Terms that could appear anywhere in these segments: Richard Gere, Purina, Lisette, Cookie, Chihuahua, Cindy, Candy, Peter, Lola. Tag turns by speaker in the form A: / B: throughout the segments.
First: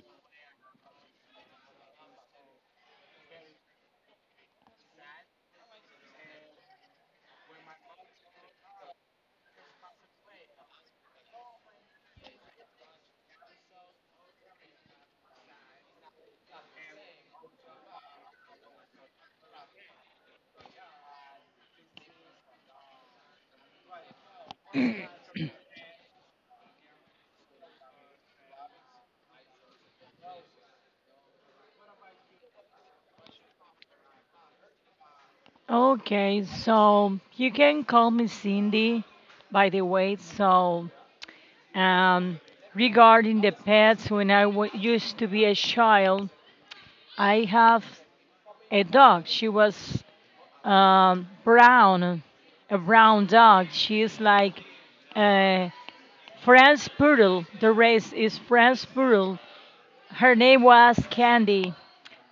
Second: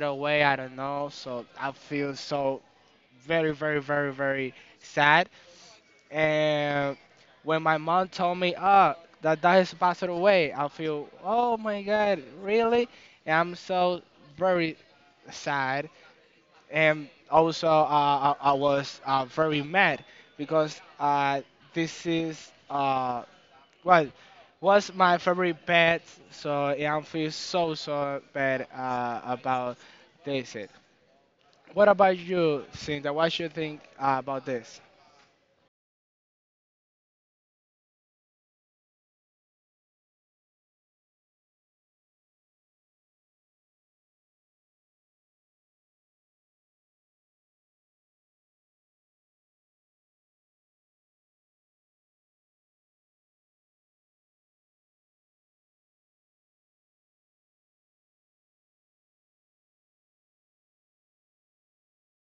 A: away. I don't know. So I feel so very very very very sad, and when my mom told me, "Oh, that dad has passed away," I feel, "Oh my God, really?" And I'm so very sad, and also I was very mad because this is well, was my favorite pet, so yeah, I feel so bad about this. What about you, Cinta? What you think about this?
B: Okay, so you can call me Cindy, by the way. So, um, regarding the pets, when used to be a child, I have a dog. She was brown, a brown dog. She is like a French poodle. The race is French poodle. Her name was Candy.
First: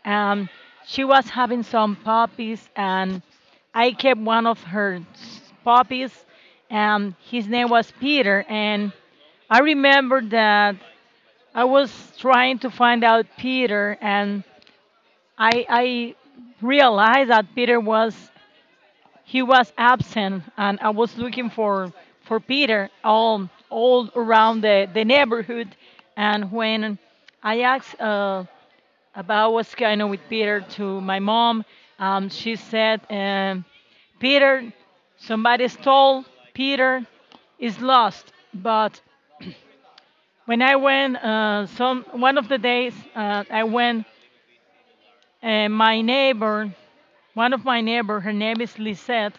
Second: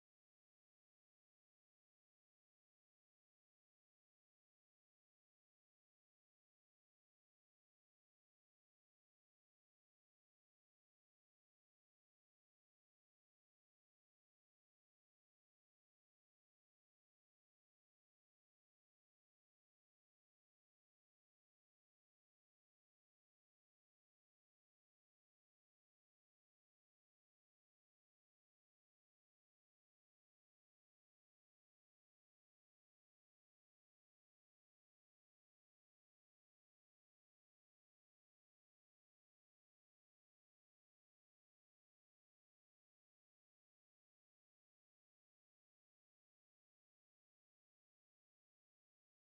B: Um, she was having some puppies, and I kept one of her puppies. His name was Peter, and I remember that I was trying to find out Peter, and I realized that Peter was he was absent, and I was looking for Peter all around the neighborhood. And when I asked. About what's going on with Peter to my mom. She said, Peter, somebody stole Peter, is lost. But when I went, some one of the days, I went, and my neighbor, one of my neighbor, her name is Lisette.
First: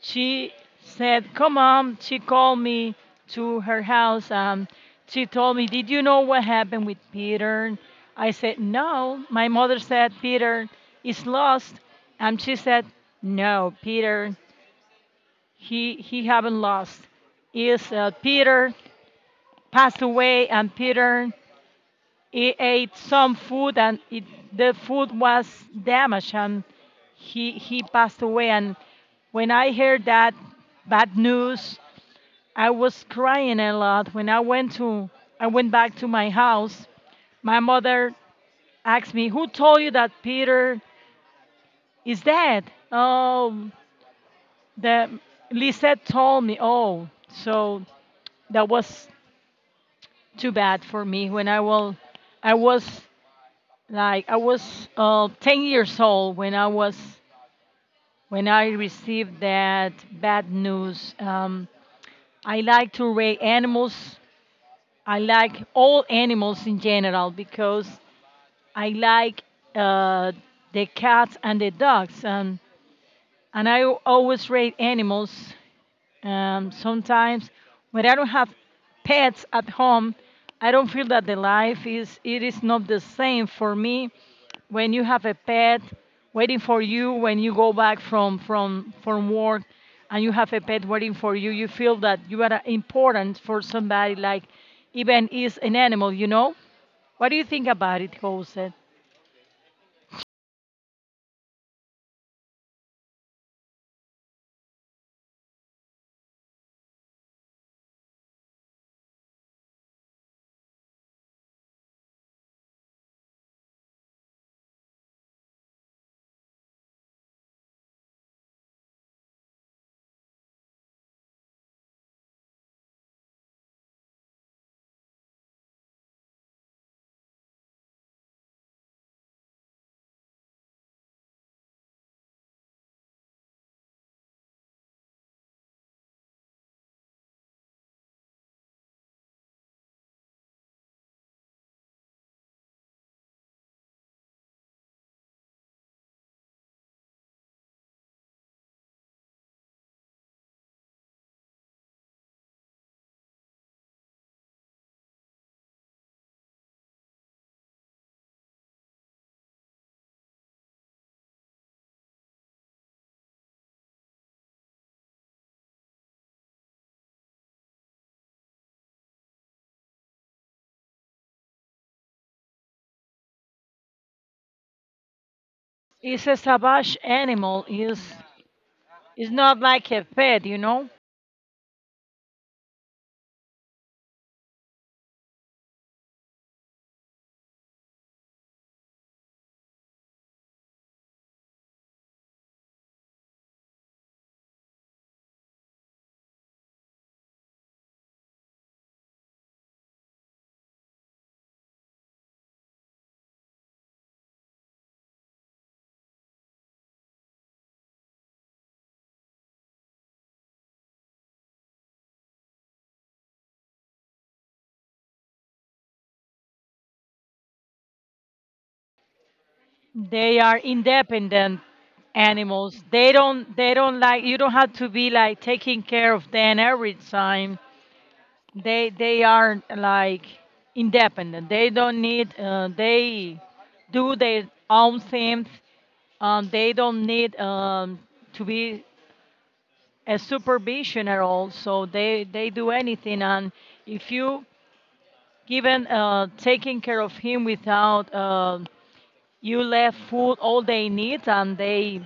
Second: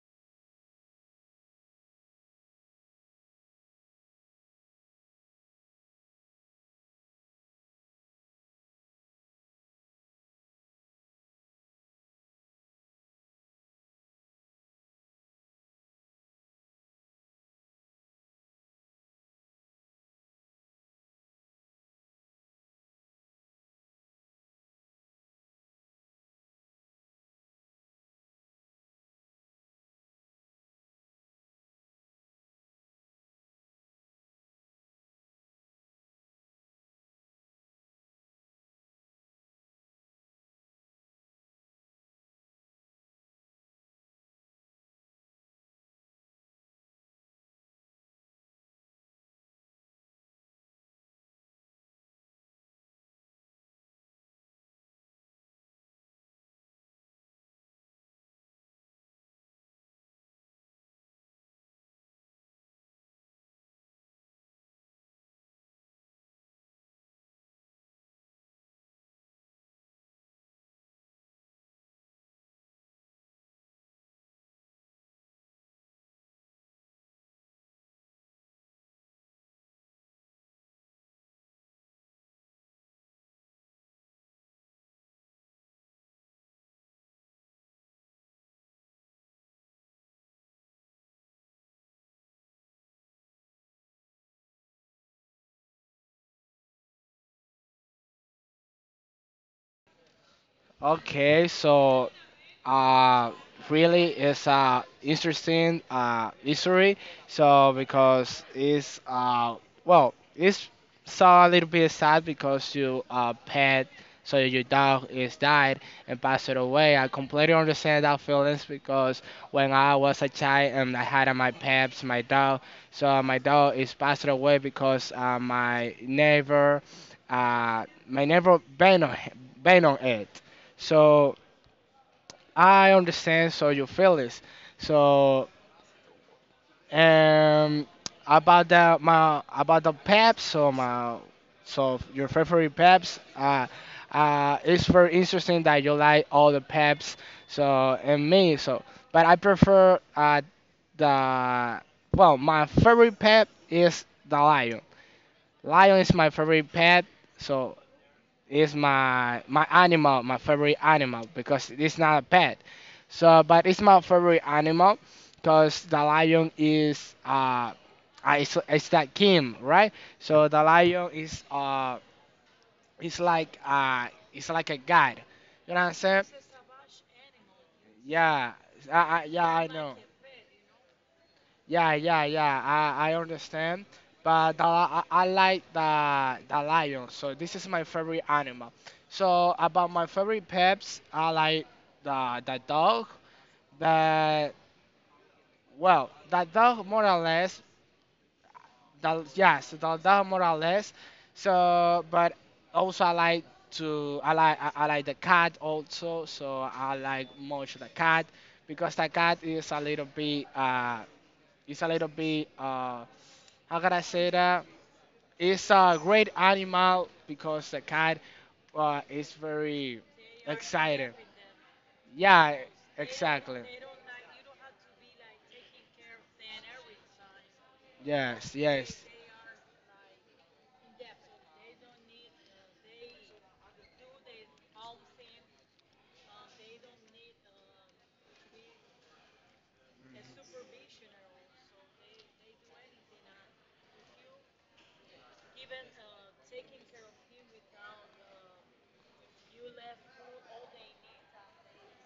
B: She said, "Come on." She called me to her house. She told me, "Did you know what happened with Peter?" I said, "No. My mother said, Peter is lost." And she said, "No, Peter, he haven't lost. Is Peter passed away and Peter he ate some food and it, the food was damaged and he passed away." And when I heard that bad news, I was crying a lot when I went to I went back to my house. My mother asked me, "Who told you that Peter is dead?" Oh, the Lisette told me. Oh, so that was too bad for me when I will I was like I was 10 years old when I was when I received that bad news. I like to raise animals. I like all animals in general because I like uh, the cats and the dogs, and I always rate animals sometimes when I don't have pets at home, I don't feel that the life is it is not the same for me when you have a pet waiting for you when you go back from work and you have a pet waiting for you you feel that you are important for somebody like even is an animal, you know, what do you think about it, Jose?
A: Okay, so uh, really it's a interesting history. So because it's well, it's so a little bit sad because you pet, so your dog is died and passed away. I completely understand that feelings because when I was a child and I had my pets, my dog, so my dog is passed away because my neighbor banned on it. So I understand so your feelings. So um about the my about the peps so my so your favorite peps it's very interesting that you like all the peps so and me so but I prefer the well, my favorite pet is the lion. Lion is my favorite pet, so it's my animal, my favorite animal because it's not a pet. So, but it's my favorite animal because the lion is it's that king, right? So the lion is it's like uh, it's like a guide. You know what I'm saying?
B: It's a savage animal is
A: Yeah,
B: it's
A: yeah,
B: not
A: I
B: like
A: know.
B: a pet, you know.
A: Yeah, yeah, yeah. I understand, but the, I like the lion. So this is my favorite animal. So about my favorite pets, I like the dog. The Well, the dog more or less. The Yes, the dog more or less. So, but also I like the cat also. So I like much the cat because the cat is a little bit is a little bit uh. How can I say that? It's a great animal because the cat is very
B: They are
A: excited.
B: independent
A: Yeah,
B: animals. They don't
A: exactly.
B: they don't like you don't have to be like taking care of them every time.
A: Yes, yes.
B: They are like independent. They don't need they do their own things. They don't need to be a supervision at all. So they do anything. And if you given taking care of him without you left food all they need and they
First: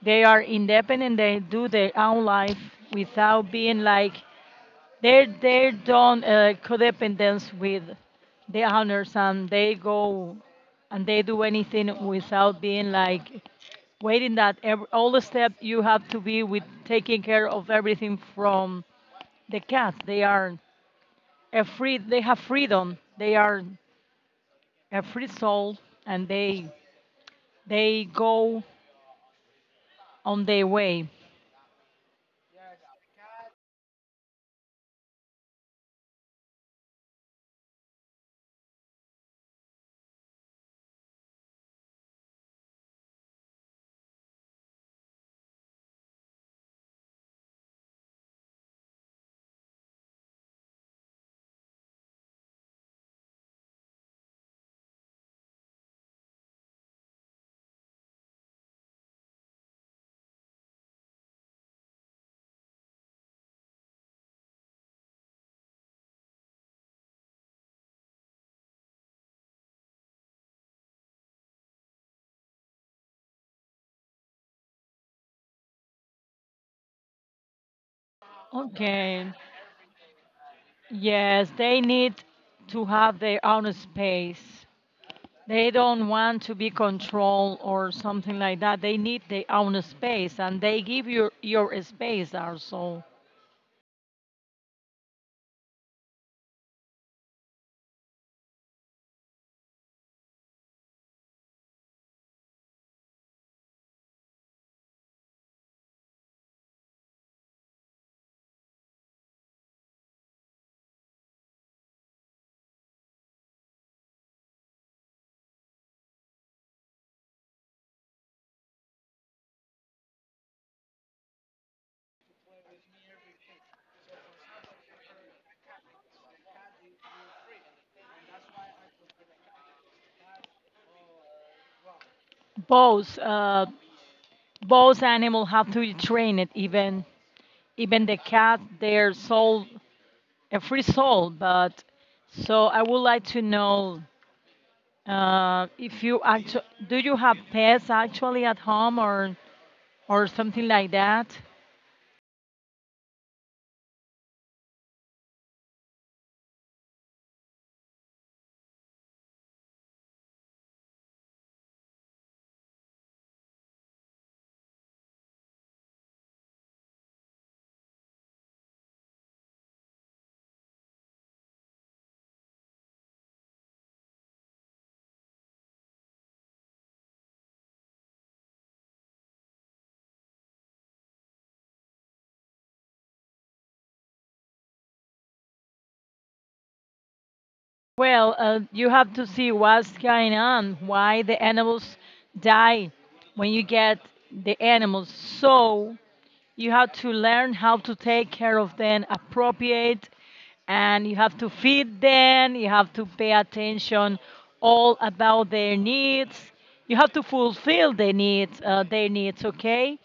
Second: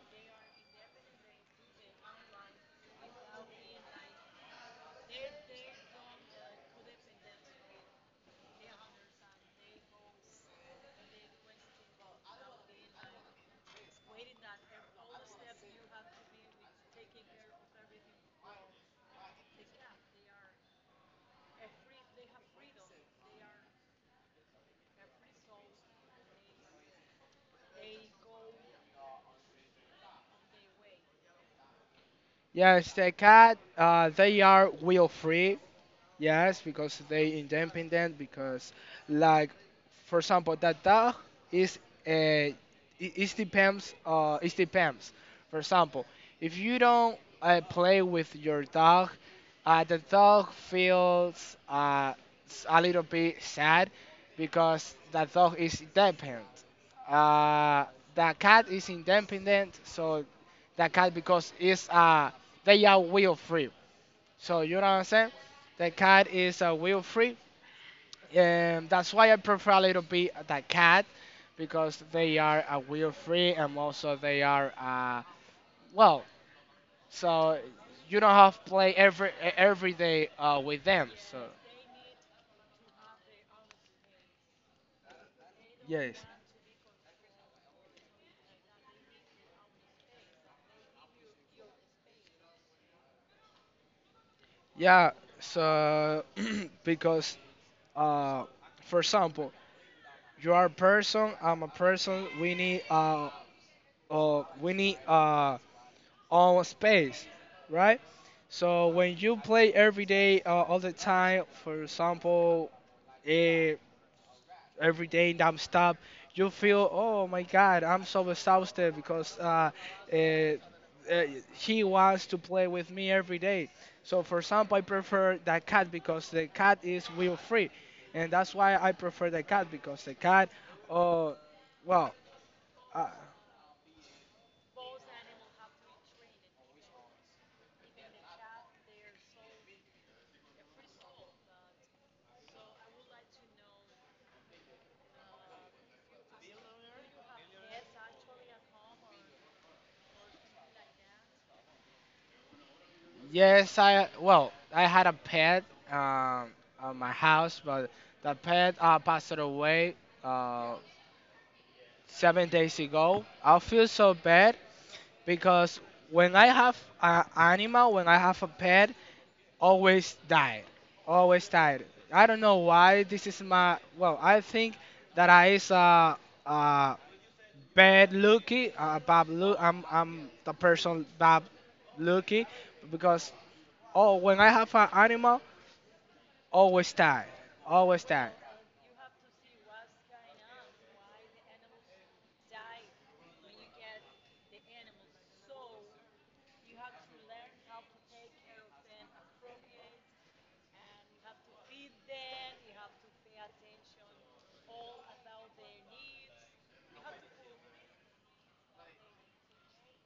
B: They are independent. They do their own life without being like they don't codependence with the owners, and they go and they do anything without being like waiting that every, all the step you have to be with taking care of everything from the cat. They are a free. They have freedom. They are a free soul, and they go on their way.
A: Yes, the cat, they are will free. Yes, because they independent. Because, like, for example, that dog is a it it depends. It depends. For example, if you don't play with your dog, the dog feels a little bit sad because the dog is independent. Uh, the cat is independent, so the cat because it's they are will free. So you know what I'm saying? The cat is wheel free, and that's why I prefer a little bit the cat because they are wheel free and also they are well. So you don't have to play every
B: Okay.
A: every day with them. So
B: Yes, they need to have their own space. They don't
A: yes.
B: want to be controlled or something like that. They need their own space, and they give you your space also.
A: Yeah. So because uh, for example, you are a person. I'm a person. We need uh we need uh on space, right? So when you play every day, all the time, for example, eh, every day nonstop, you feel, oh my God, I'm so exhausted because eh, eh, he wants to play with me every day. So for example, I prefer that cat because the cat is wheel free, and that's why I prefer the cat because the cat, oh, well. uh,
B: Both both animals have to be trained. Even even the cat, they're soul a free soul. But so I would like to know if you actually do you have pets actually at home or something like that?
A: Yes, I well, I had a pet um at my house, but the pet passed away uh 7 days ago. I feel so bad because when I have an animal, when I have a pet, always die, always died. I don't know why this is my well. I think that I is uh bad lucky, bad look. I'm the person bad lucky because oh when I have an animal. Always tired. Always tired.
B: Well, you have to see what's going on, why the animals die when you get the animals. So you have to learn how to take care of them appropriate and you have to feed them, you have to pay attention all about their needs. You have to fulfill their needs, okay?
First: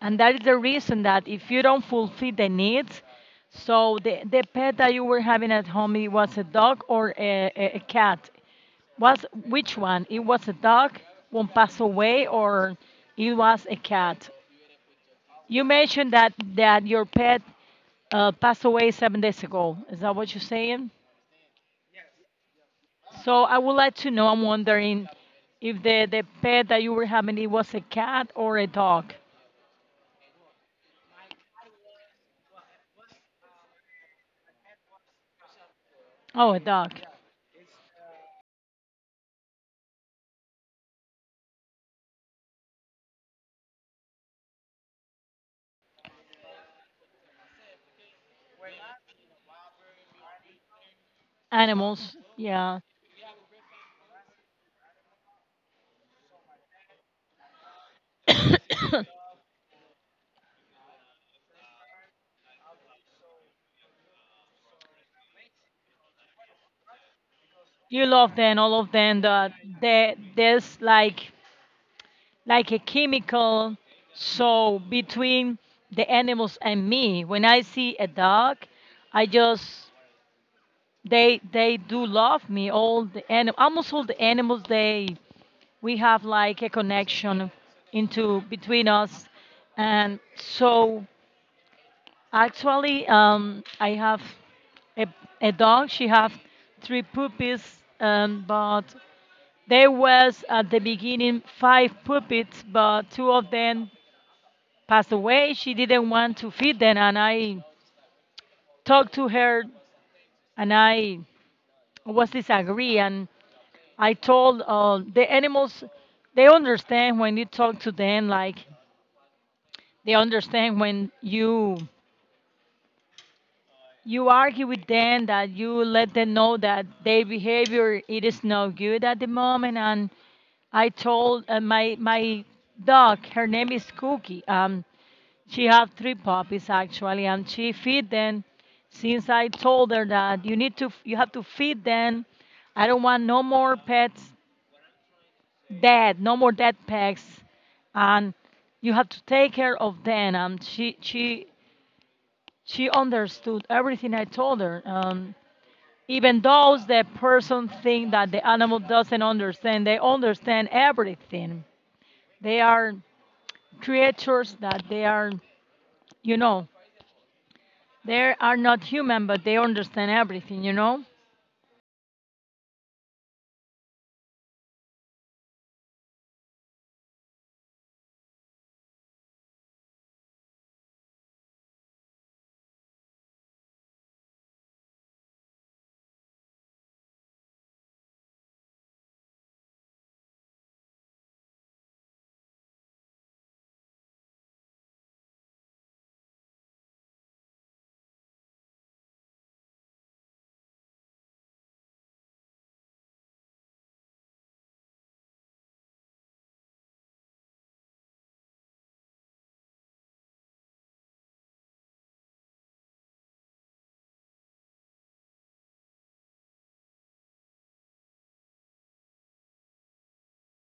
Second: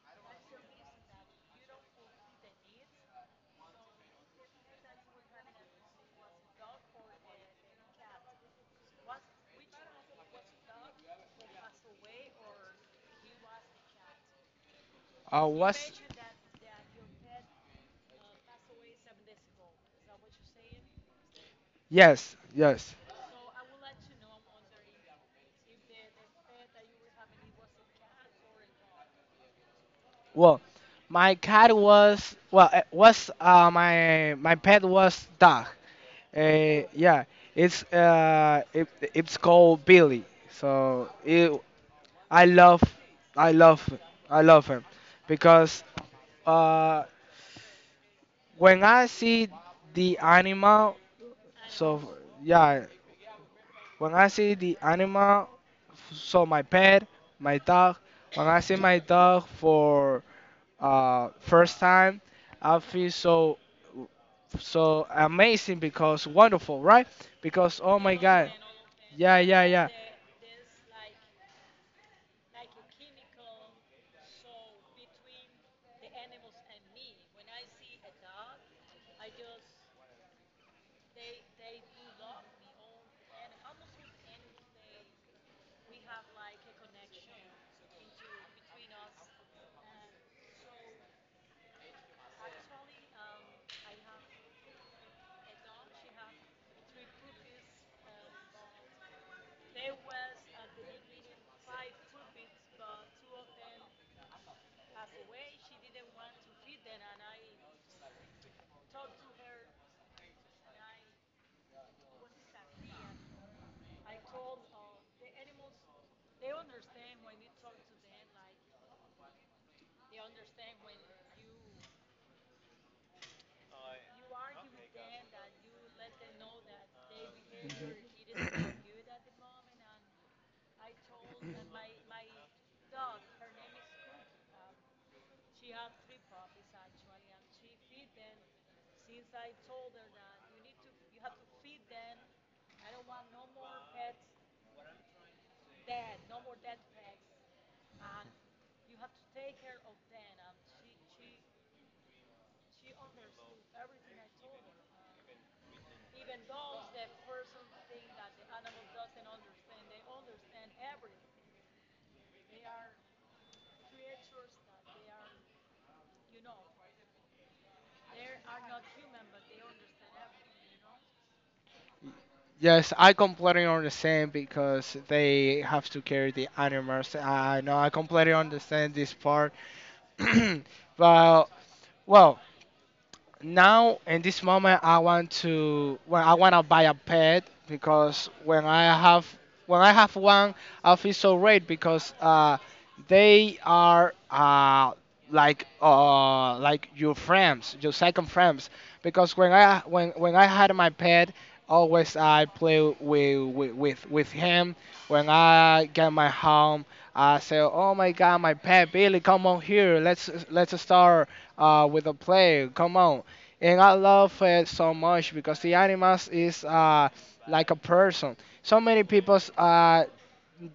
B: And that is the reason that if you don't fulfill the needs, so the pet that you were having at home, it was a dog or a cat? Was which one? It was a dog, one passed away, or it was a cat?
A: Uh,
B: You
A: what's
B: mentioned that that your pet passed away 7 days ago. Is that what you're saying?
A: Yes, yes.
B: So I would like to know. I'm wondering if the pet that you were having it was a cat or a dog.
A: Well, my cat was, well, it was my pet was dog.
B: Oh, a dog.
A: Yeah, it's it's called Billy. So it, I love I love I love him because uh when I see the animal, so
B: Animals. Yeah.
A: yeah, when I see the animal, so my pet, my dog, when I see my dog for first time, I feel so amazing because wonderful, right? Because oh
B: You
A: my
B: love
A: God,
B: them, all of them.
A: yeah,
B: That
A: yeah, yeah.
B: there's like a chemical. So between the animals and me, when I see a dog, I just they do love me all the and almost all the animals they we have like a connection into between us and so actually I have a, a dog she have three puppies but there was at the beginning five puppies but two of them passed away she didn't want to feed them and I talked to her and I was disagree and I told the animals they understand when you talk to them like they understand when you argue with them that you let them know that their behavior it is not good at the moment and I told my dog her name is Cookie she have three puppies actually and she feed them since I told her that you need to you have to feed them I don't want no more pets dead, no more dead pegs, and you have to take care of them. And she she understood everything I told her. Even though the person think that the animal doesn't understand, they understand everything. They are creatures that they are, you know, they are not human, but they understand everything. You know.
A: Yes, I completely understand because they have to carry the animals. I know I completely understand this part, but well, now in this moment, I want to well, I want to buy a pet because when I have one, I feel so great because they are like your second friends because when I had my pet, always I play with him when I get my home. I say, oh my God, my pet Billy, come on here. Let's start with a play. Come on. And I love it so much because the animals is like a person. So many people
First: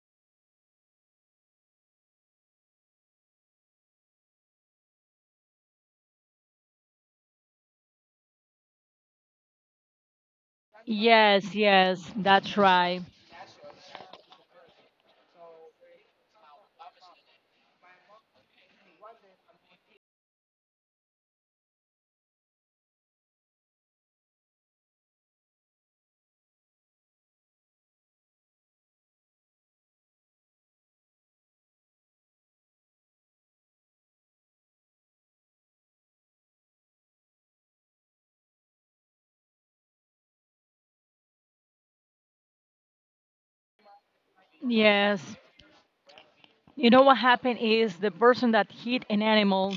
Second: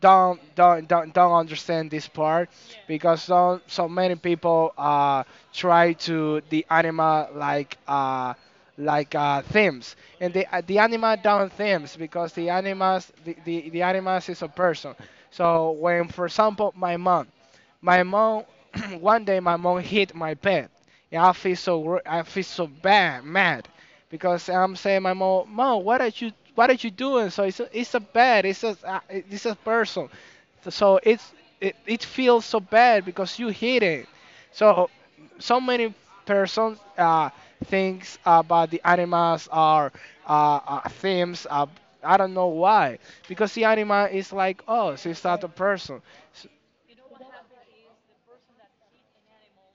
A: don't understand this part because so many people try to the animal like themes and the animal don't
B: Yes,
A: themes
B: yes,
A: because the
B: that's right.
A: animals, the animals is a person, so when for example my mom, one day my mom hit my pet, and I feel so bad, mad, because I'm saying my mom, mom, what are you doing? So it's a bad, it's a person, so, it feels so bad because you hit it. So so many persons thinks about the animals are themes. I don't know why, because the animal is like us, it's
B: Yes.
A: not a person. S-
B: You know what happened is the person that hit an animal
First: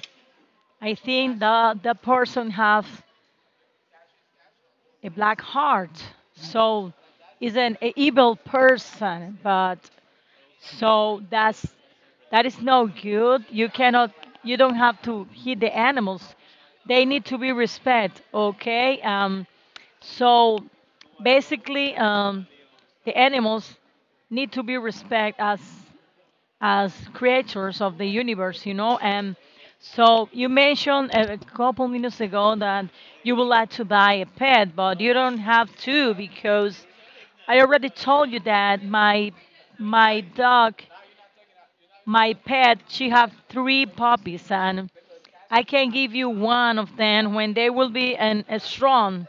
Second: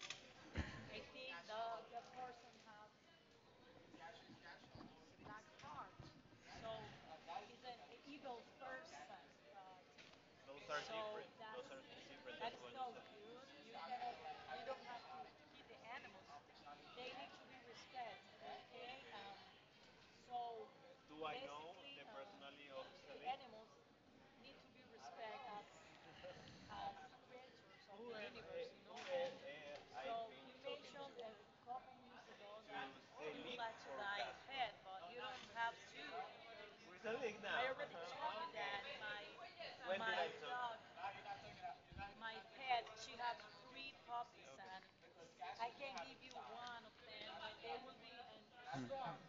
B: I think that the person have a black heart, so is an evil person. But so that's that is no good. You cannot. You don't have to hit the animals. They need to be respect. Okay. So basically, the animals need to be respect as creators of the universe, you know. And so you mentioned a couple minutes ago that you would like to buy a pet, but you don't have to because I already told you that my dog, my pet, she have three puppies, and I can give you one of them when they will be an, a strong,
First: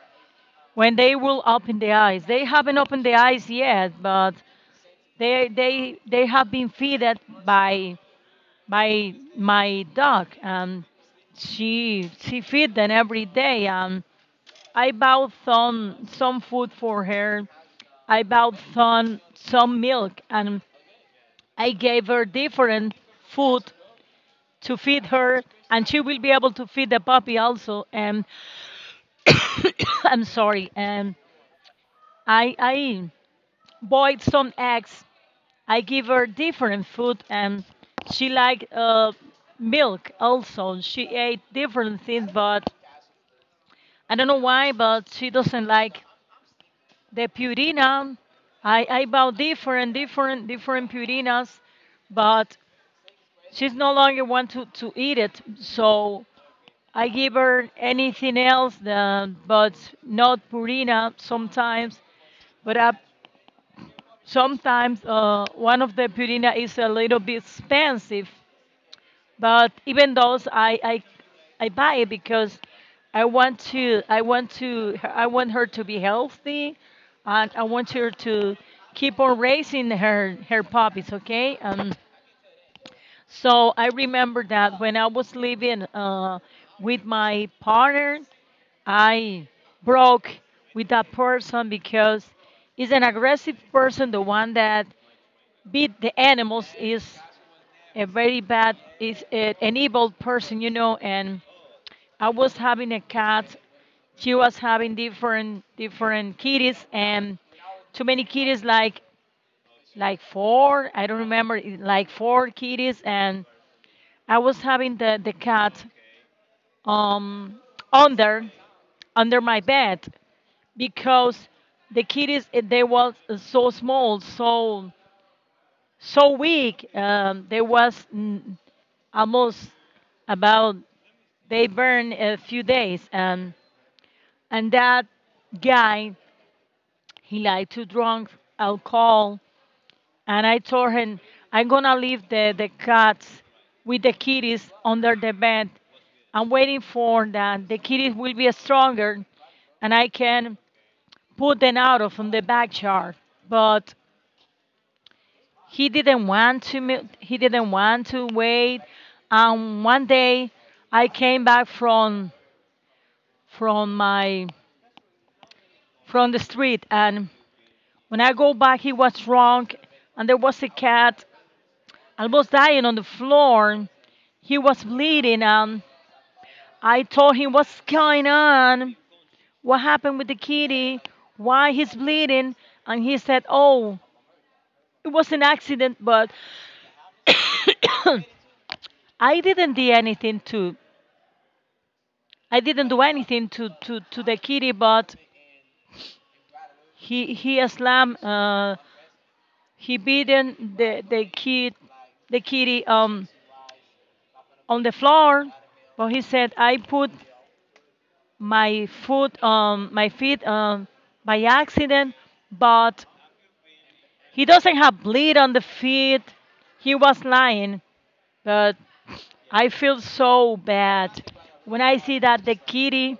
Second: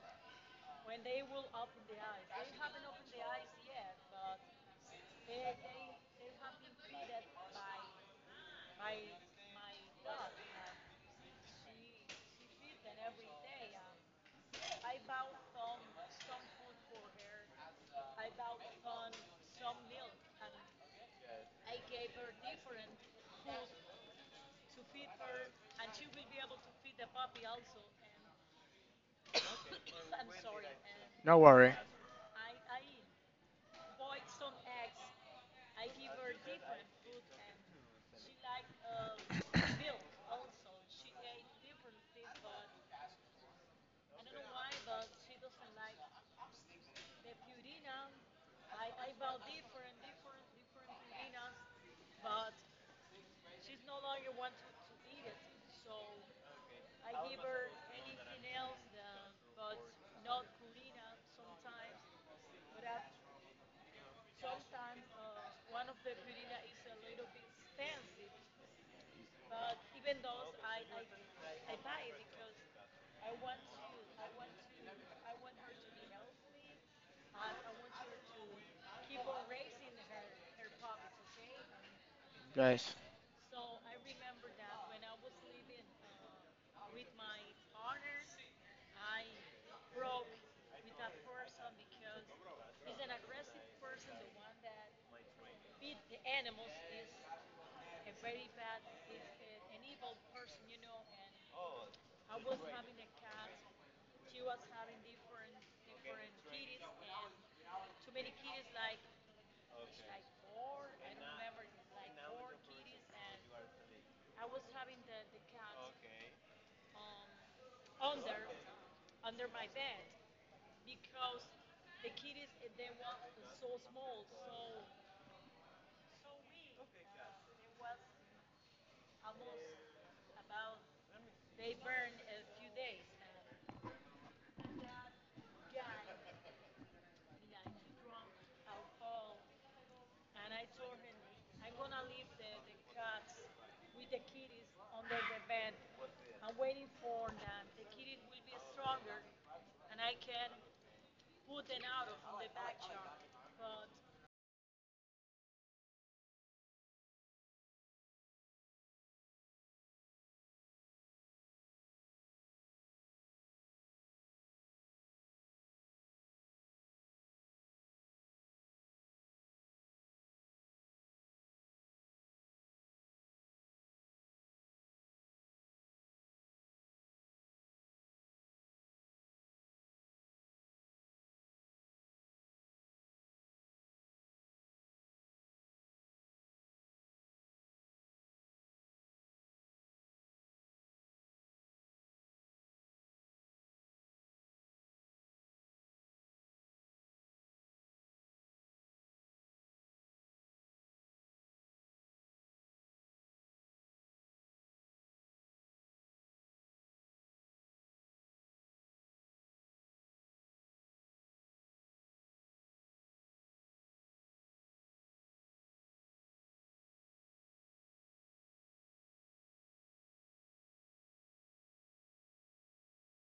B: when they will open the eyes. They haven't opened the eyes yet, but they have been fed by my dog and she feed them every day and I bought some food for her. I bought some milk and I gave her different food to feed her and she will be able to feed the puppy also and I'm sorry and
A: No worry.
B: I boiled some eggs. I give her different food and she liked milk also. She ate different things but I don't know why, but she doesn't like the Purina. I bought different Purinas, but she's no longer want to eat it. So I give her anything else than, but not Purina sometimes. But I, sometimes one of the Purina is a little bit expensive. But even those I I buy it because I want her to be healthy and I want her to keep on raising her puppies, okay?
A: Guys.
B: So I remember that when I was living with my partner I broke with that person because he's an aggressive person the one that beat the animals is a very bad is an evil person, you know, and I was having a cat she was having different kitties and too many kitties like four I don't remember it- like four kitties and I was having the cat um under under my bed because the kitties they were so small so so weak. Almost about they burned a few days, and that guy he liked to drink alcohol, and I told him I'm gonna leave the cats with the kitties under the bed. I'm waiting for that. The kitties will be stronger, and I can put them out of the backyard. But he didn't want to wait and one day I came back from my from the street and when I go back he was drunk and there was a cat almost dying on the floor he was bleeding and I told him what's going on what happened with the kitty why he's bleeding and he said oh it was an accident but i didn't do anything to I didn't do anything to, the kitty, but he slammed he beaten the kid the kitty on the floor. But he said I put my foot my feet by accident, but he doesn't have bleed on the feet. He was lying, but I feel so bad when I see that the kitty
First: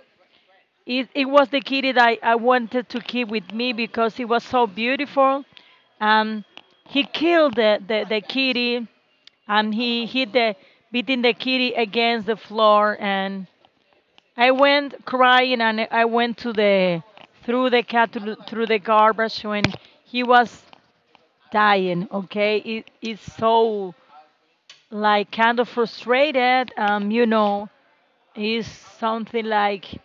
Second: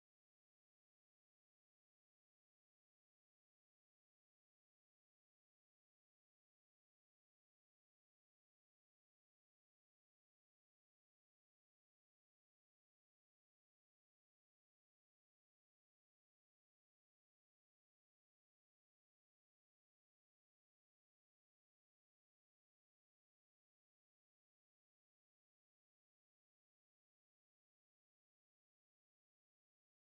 B: It, it was the kitty that I wanted to keep with me because it was so beautiful. Um, he killed the kitty and he hit the beating the kitty against the floor, and I went crying and I went to the through the cat through the garbage when he was dying. Okay, it's so like kind of frustrated. Is something like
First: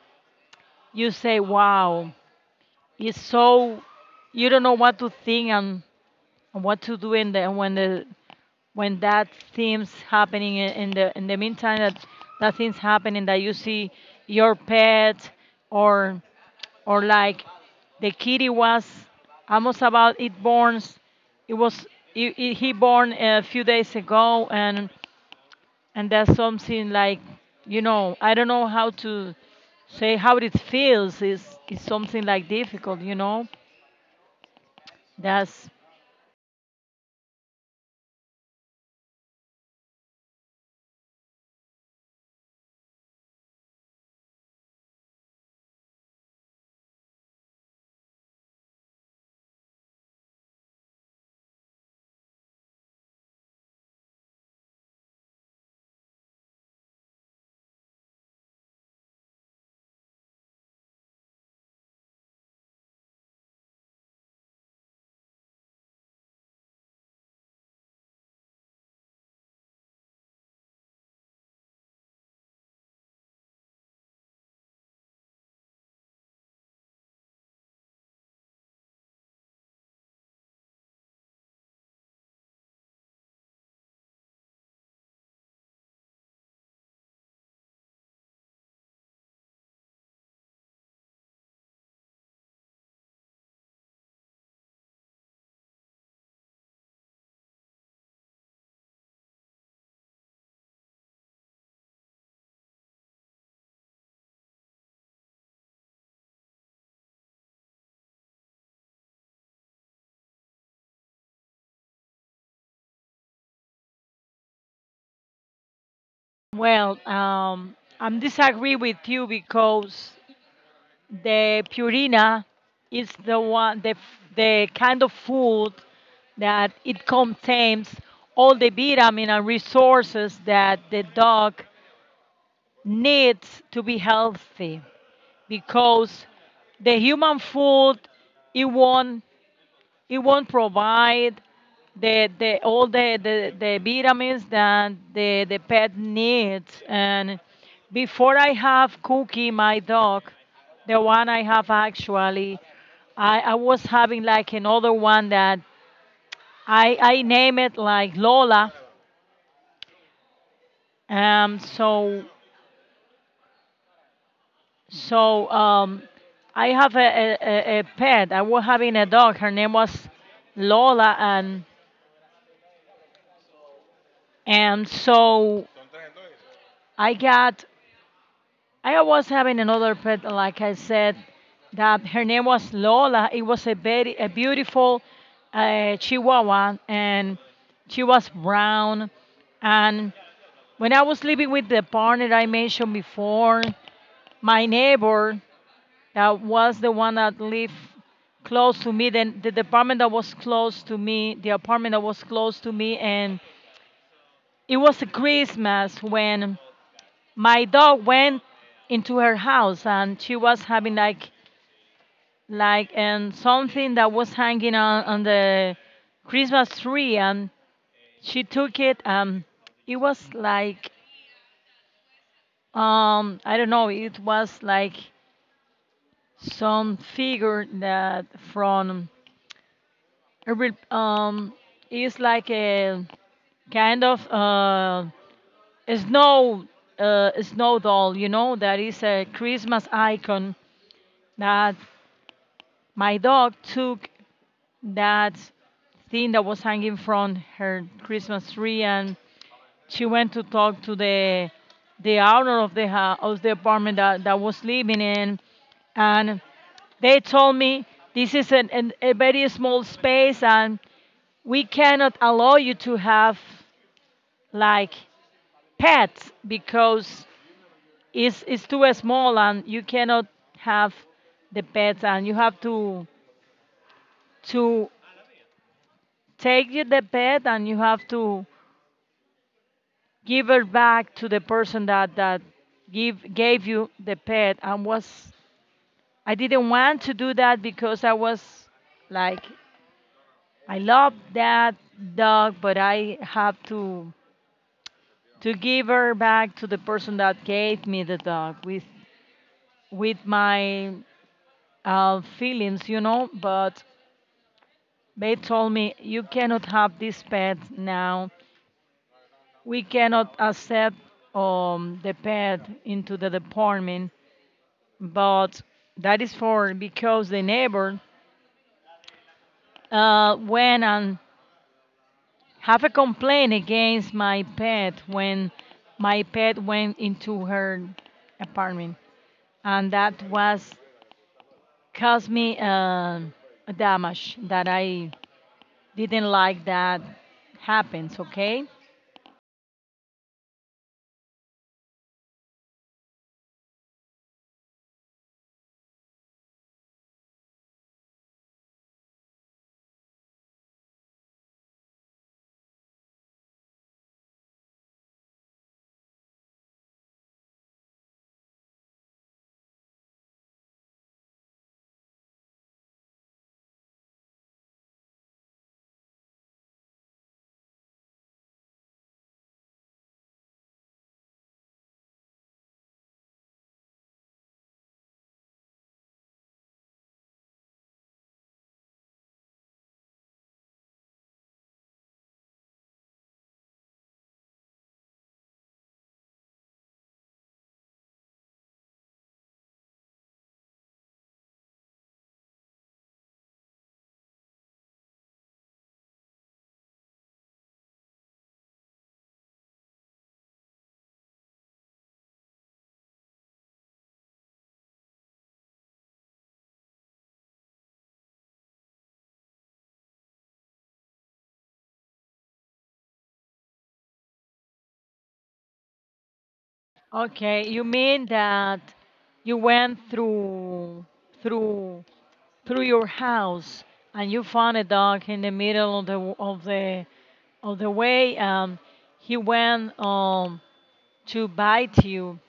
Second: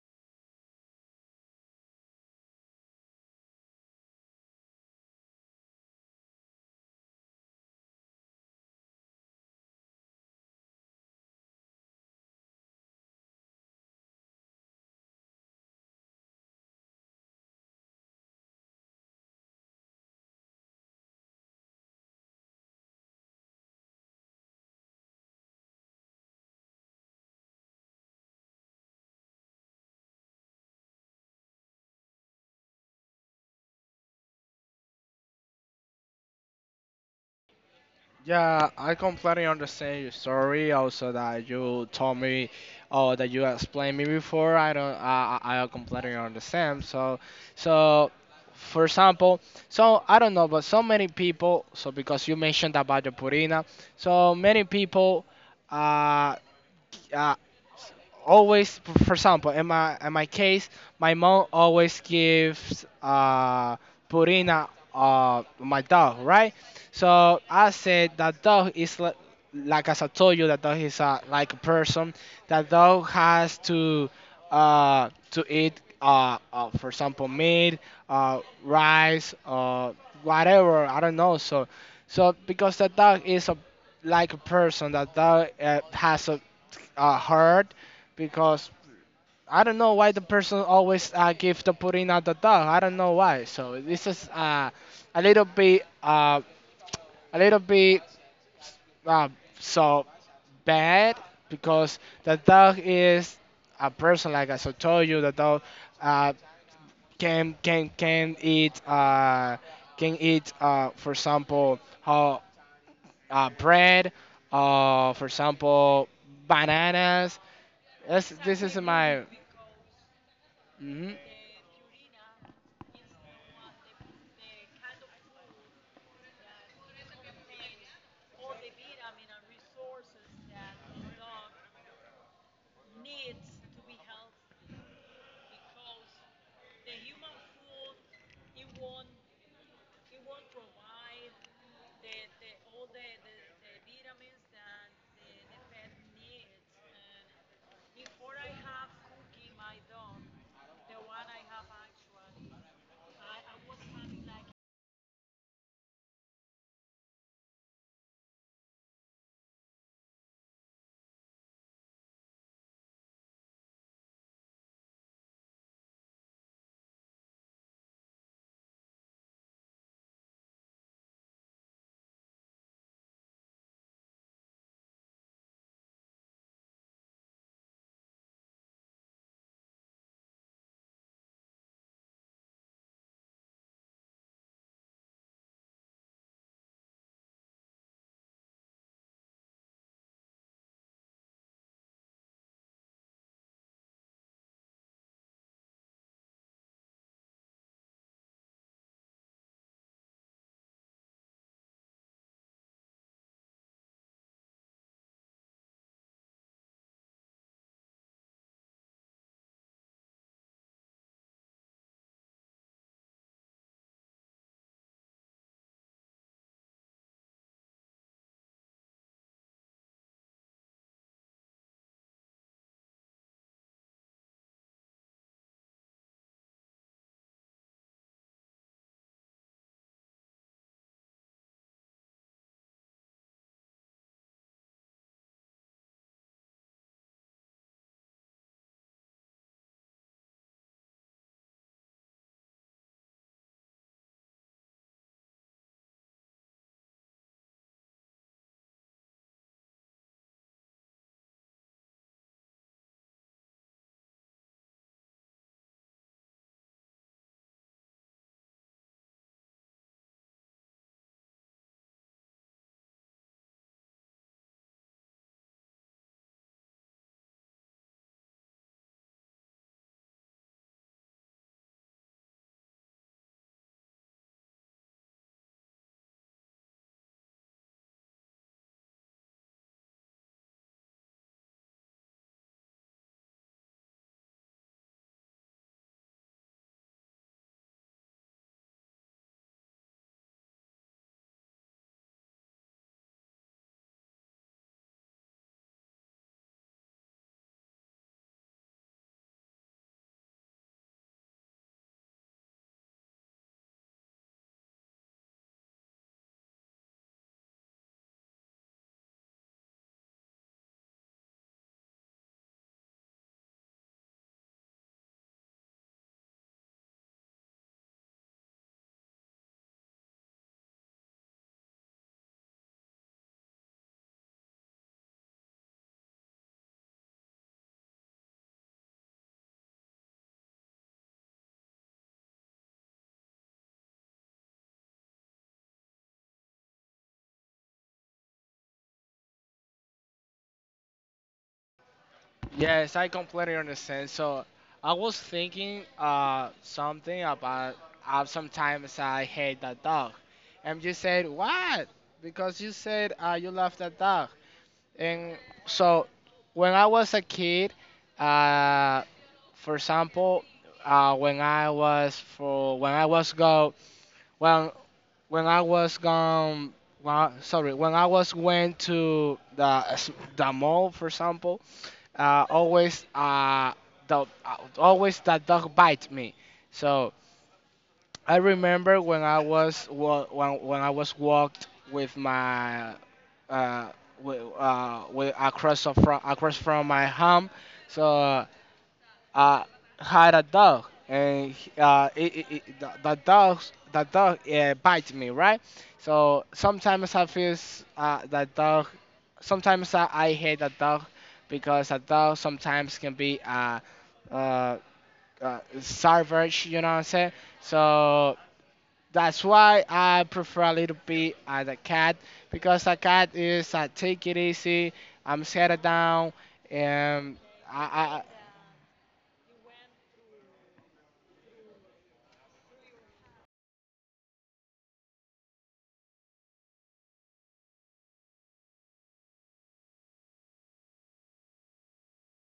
B: you say, wow, it's so you don't know what to think, and what to do in the when that things happening in the meantime that that things happening that you see your pet or or like the kitty was almost about it borns it was he born a few days ago, and that's something like you know I don't know how to say how it feels is something like difficult you know that's
A: Yeah, I completely understand your story. Also, that you told me, or that you explained me before. I don't. I completely understand. So, so, for example, so I don't know, but so many people. So because you mentioned about the Purina, so many people. uh, uh, Always for example in my case my mom always gives purina my dog, right, so I said that dog is like as I told you that dog is like a person, that dog has to eat for example meat, rice, whatever I don't know. So so because the dog is a like a person, that dog has a hurt, because I don't know why the person always give the pudding at the dog. I don't know why. So this is a little bit uh, a little bit uh, so bad because the dog is a person like I so told you. The dog uh, can eat can eat for example, how, bread. For example,
B: well.
A: bananas.
B: I'm
A: This
B: disagree
A: is
B: with you
A: my.
B: because
A: Hmm.
B: the Purina is the one the the kind of food that it contains all the vitamin and resources that the dog needs to be healthy, because the human food it won't. It won't provide the all the vitamins that the pet needs. And before I have Cookie, my dog, the one I have actually, I was having like another one that I name it like Lola. Um, so so I have a a pet. I was having a dog. Her name was Lola, and so I got I was having another pet, like I said, that her name was Lola. It was a very a beautiful Chihuahua, and she was brown. And when I was living with the partner I mentioned before, my neighbor that was the one that lived close to me, then the department that was close to me, the apartment that was close to me, and it was a Christmas when my dog went into her house and she was having like and something that was hanging on the Christmas tree, and she took it, and it was like I don't know, it was like some figure that from a is like a kind of a snow a snow doll, you know, that is a Christmas icon that my dog took that thing that was hanging from her Christmas tree, and she went to talk to the owner of the house, of the apartment that was living in, and they told me this is a very small space, and we cannot allow you to have like pets because it's too small, and you cannot have the pets, and you have to take you the pet, and you have to give it back to the person that give gave you the pet, and was I didn't want to do that because I was like I love that dog, but I have to give her back to the person that gave me the dog with my feelings, you know, but they told me you cannot have this pet now, we cannot accept the pet into the department, but that is for because the neighbor went and have a complaint against my pet when my pet went into her apartment, and that was caused me a damage that I didn't like that happens. Okay.
A: Yes, I completely understand. So I was thinking something about sometimes I hate that dog, and you said what? Because you said you love that dog. And so when I was a kid, uh, for example, uh, when I was for when I was go when when I was gone well, sorry, when I was went to the mall for example, always the always the dog bite me. So I remember when I was walked with my uh with from across from my home, so I had a dog and the dog bites me, right. So sometimes I feel the dog. Sometimes I hate a dog because a dog sometimes can be uh, savage. You know what I'm saying? So. That's why I prefer a little bit as a cat because a cat is, I take it easy, I'm settled down, and
B: Okay, you mean
A: I
B: that you went through through through your house, and you found a dog in the middle of the of the of the way, and he went to bite you,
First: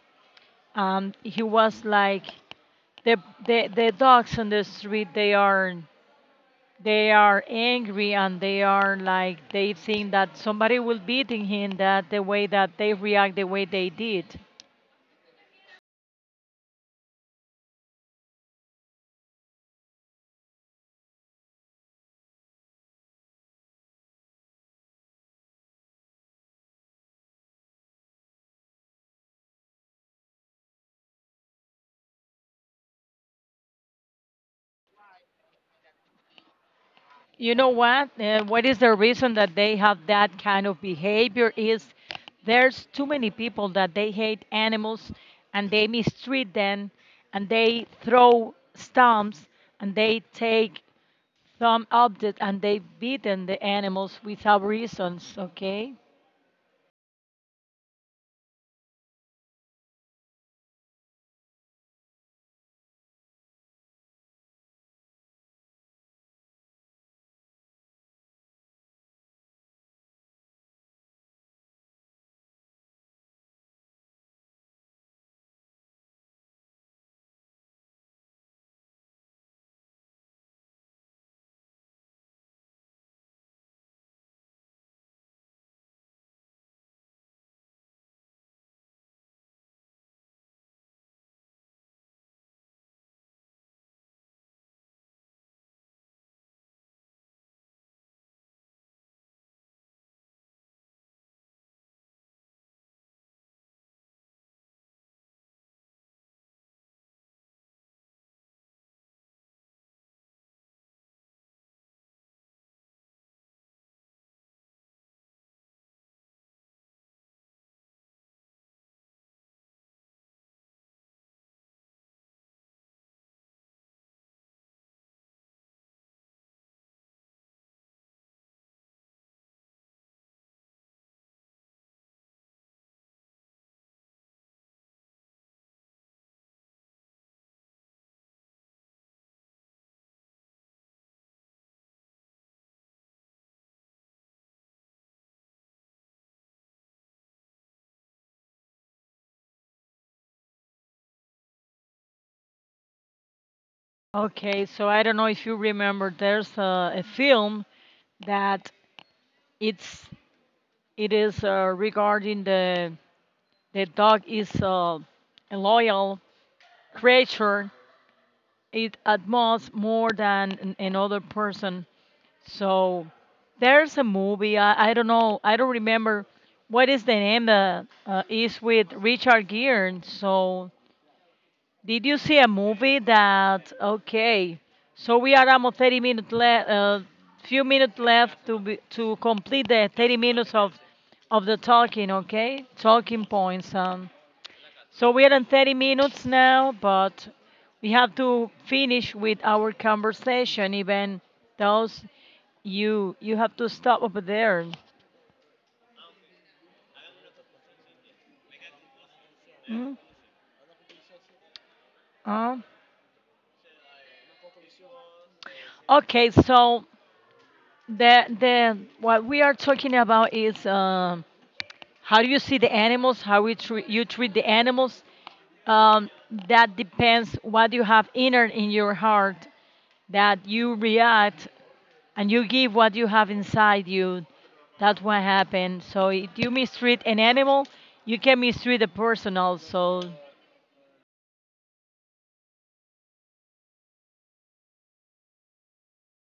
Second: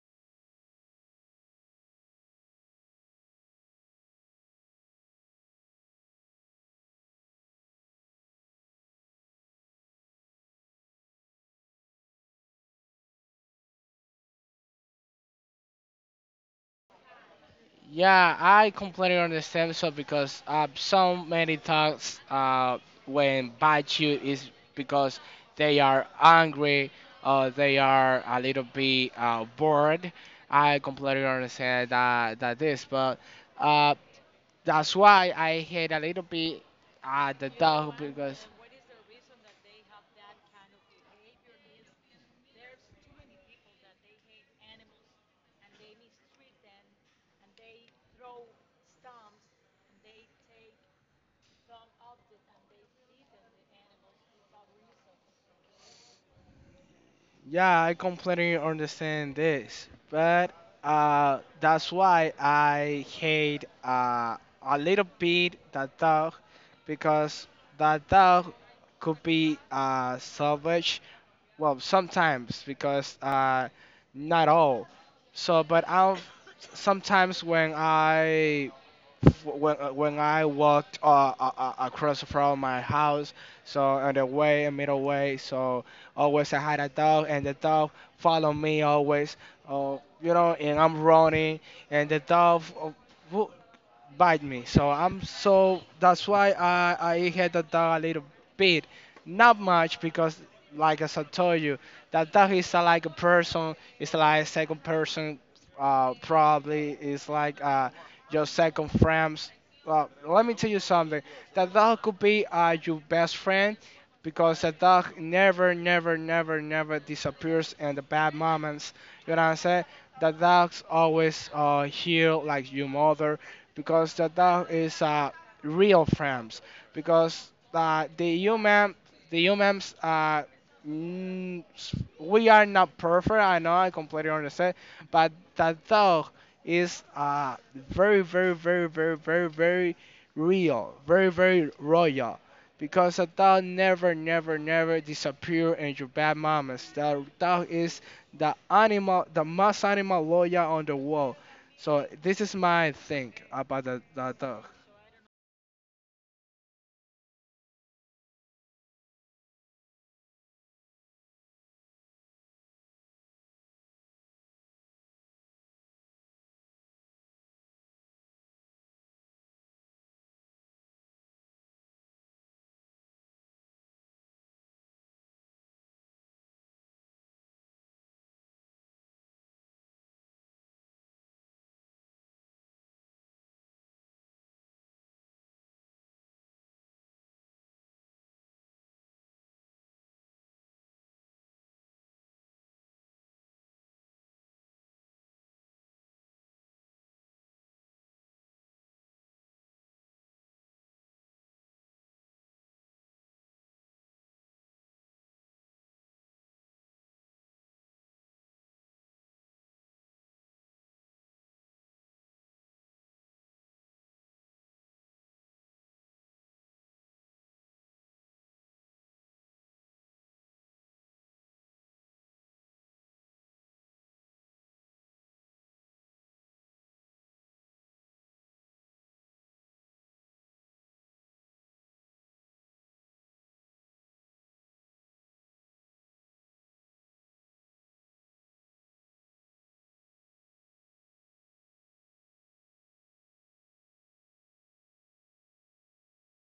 B: and he was like the the dogs on the street they are angry, and they are like they think that somebody will beating him that the way that they react the way they did.
A: yeah, I completely understand, so because so many dogs when bite you is because they are angry or they are a little bit bored. I completely understand that this, but uh that's why I hate a little bit the
B: You know
A: dog
B: what?
A: because.
B: What is the reason that they have that kind of behavior? Is there's too many people that they hate animals, and they mistreat them, and they throw stumps, and they take some object and they beaten the animals without reasons. Okay.
A: Yeah, I completely understand this, but that's why I hate a little bit that dog because that dog could be savage. Well, sometimes because not all. So, but I'll sometimes when I walked across from my house, so on the way, a middle way, so always I had a dog, and the dog follow me always. Oh, you know, and I'm running, and the dog wo- bite me. So I'm so that's why I hit the dog a little bit, not much because like as I told you, that that is a, like a person, it's like second person, probably it's like your second friends. Well, let me tell you something. That dog could be your best friend because the dog never, never, never, never disappears in the bad moments. You know what I'm saying? The dog's always here like your mother because the dog is real friends because the humans. We are not perfect. I know. I completely understand. But that dog is very, very, very, very, very, very real, very, very royal. Because a dog never, never, never disappear in your bad moments. The dog is the animal, the most animal lawyer on the world. So this is my thing about the dog.
B: Okay. So I don't know if you remember. There's a film that it's It is regarding the dog is a loyal creature. It admires more than another person. So there's a movie. I don't know. I don't remember what is the name that is with Richard Gere. So did you see a movie that? Okay, so we are almost 30 minutes left. Few minutes left to be, to complete the 30 minutes of the talking. Okay, talking points. So we are in 30 minutes now, but we have to finish with our conversation. Even those you have to stop over there. Hmm? Huh? Okay, so the what we are talking about is how do you see the animals, how we treat you treat the animals. Um, that depends what you have inner in your heart that you react and you give what you have inside you. That's what happened. So if you mistreat an animal, you can mistreat a person also.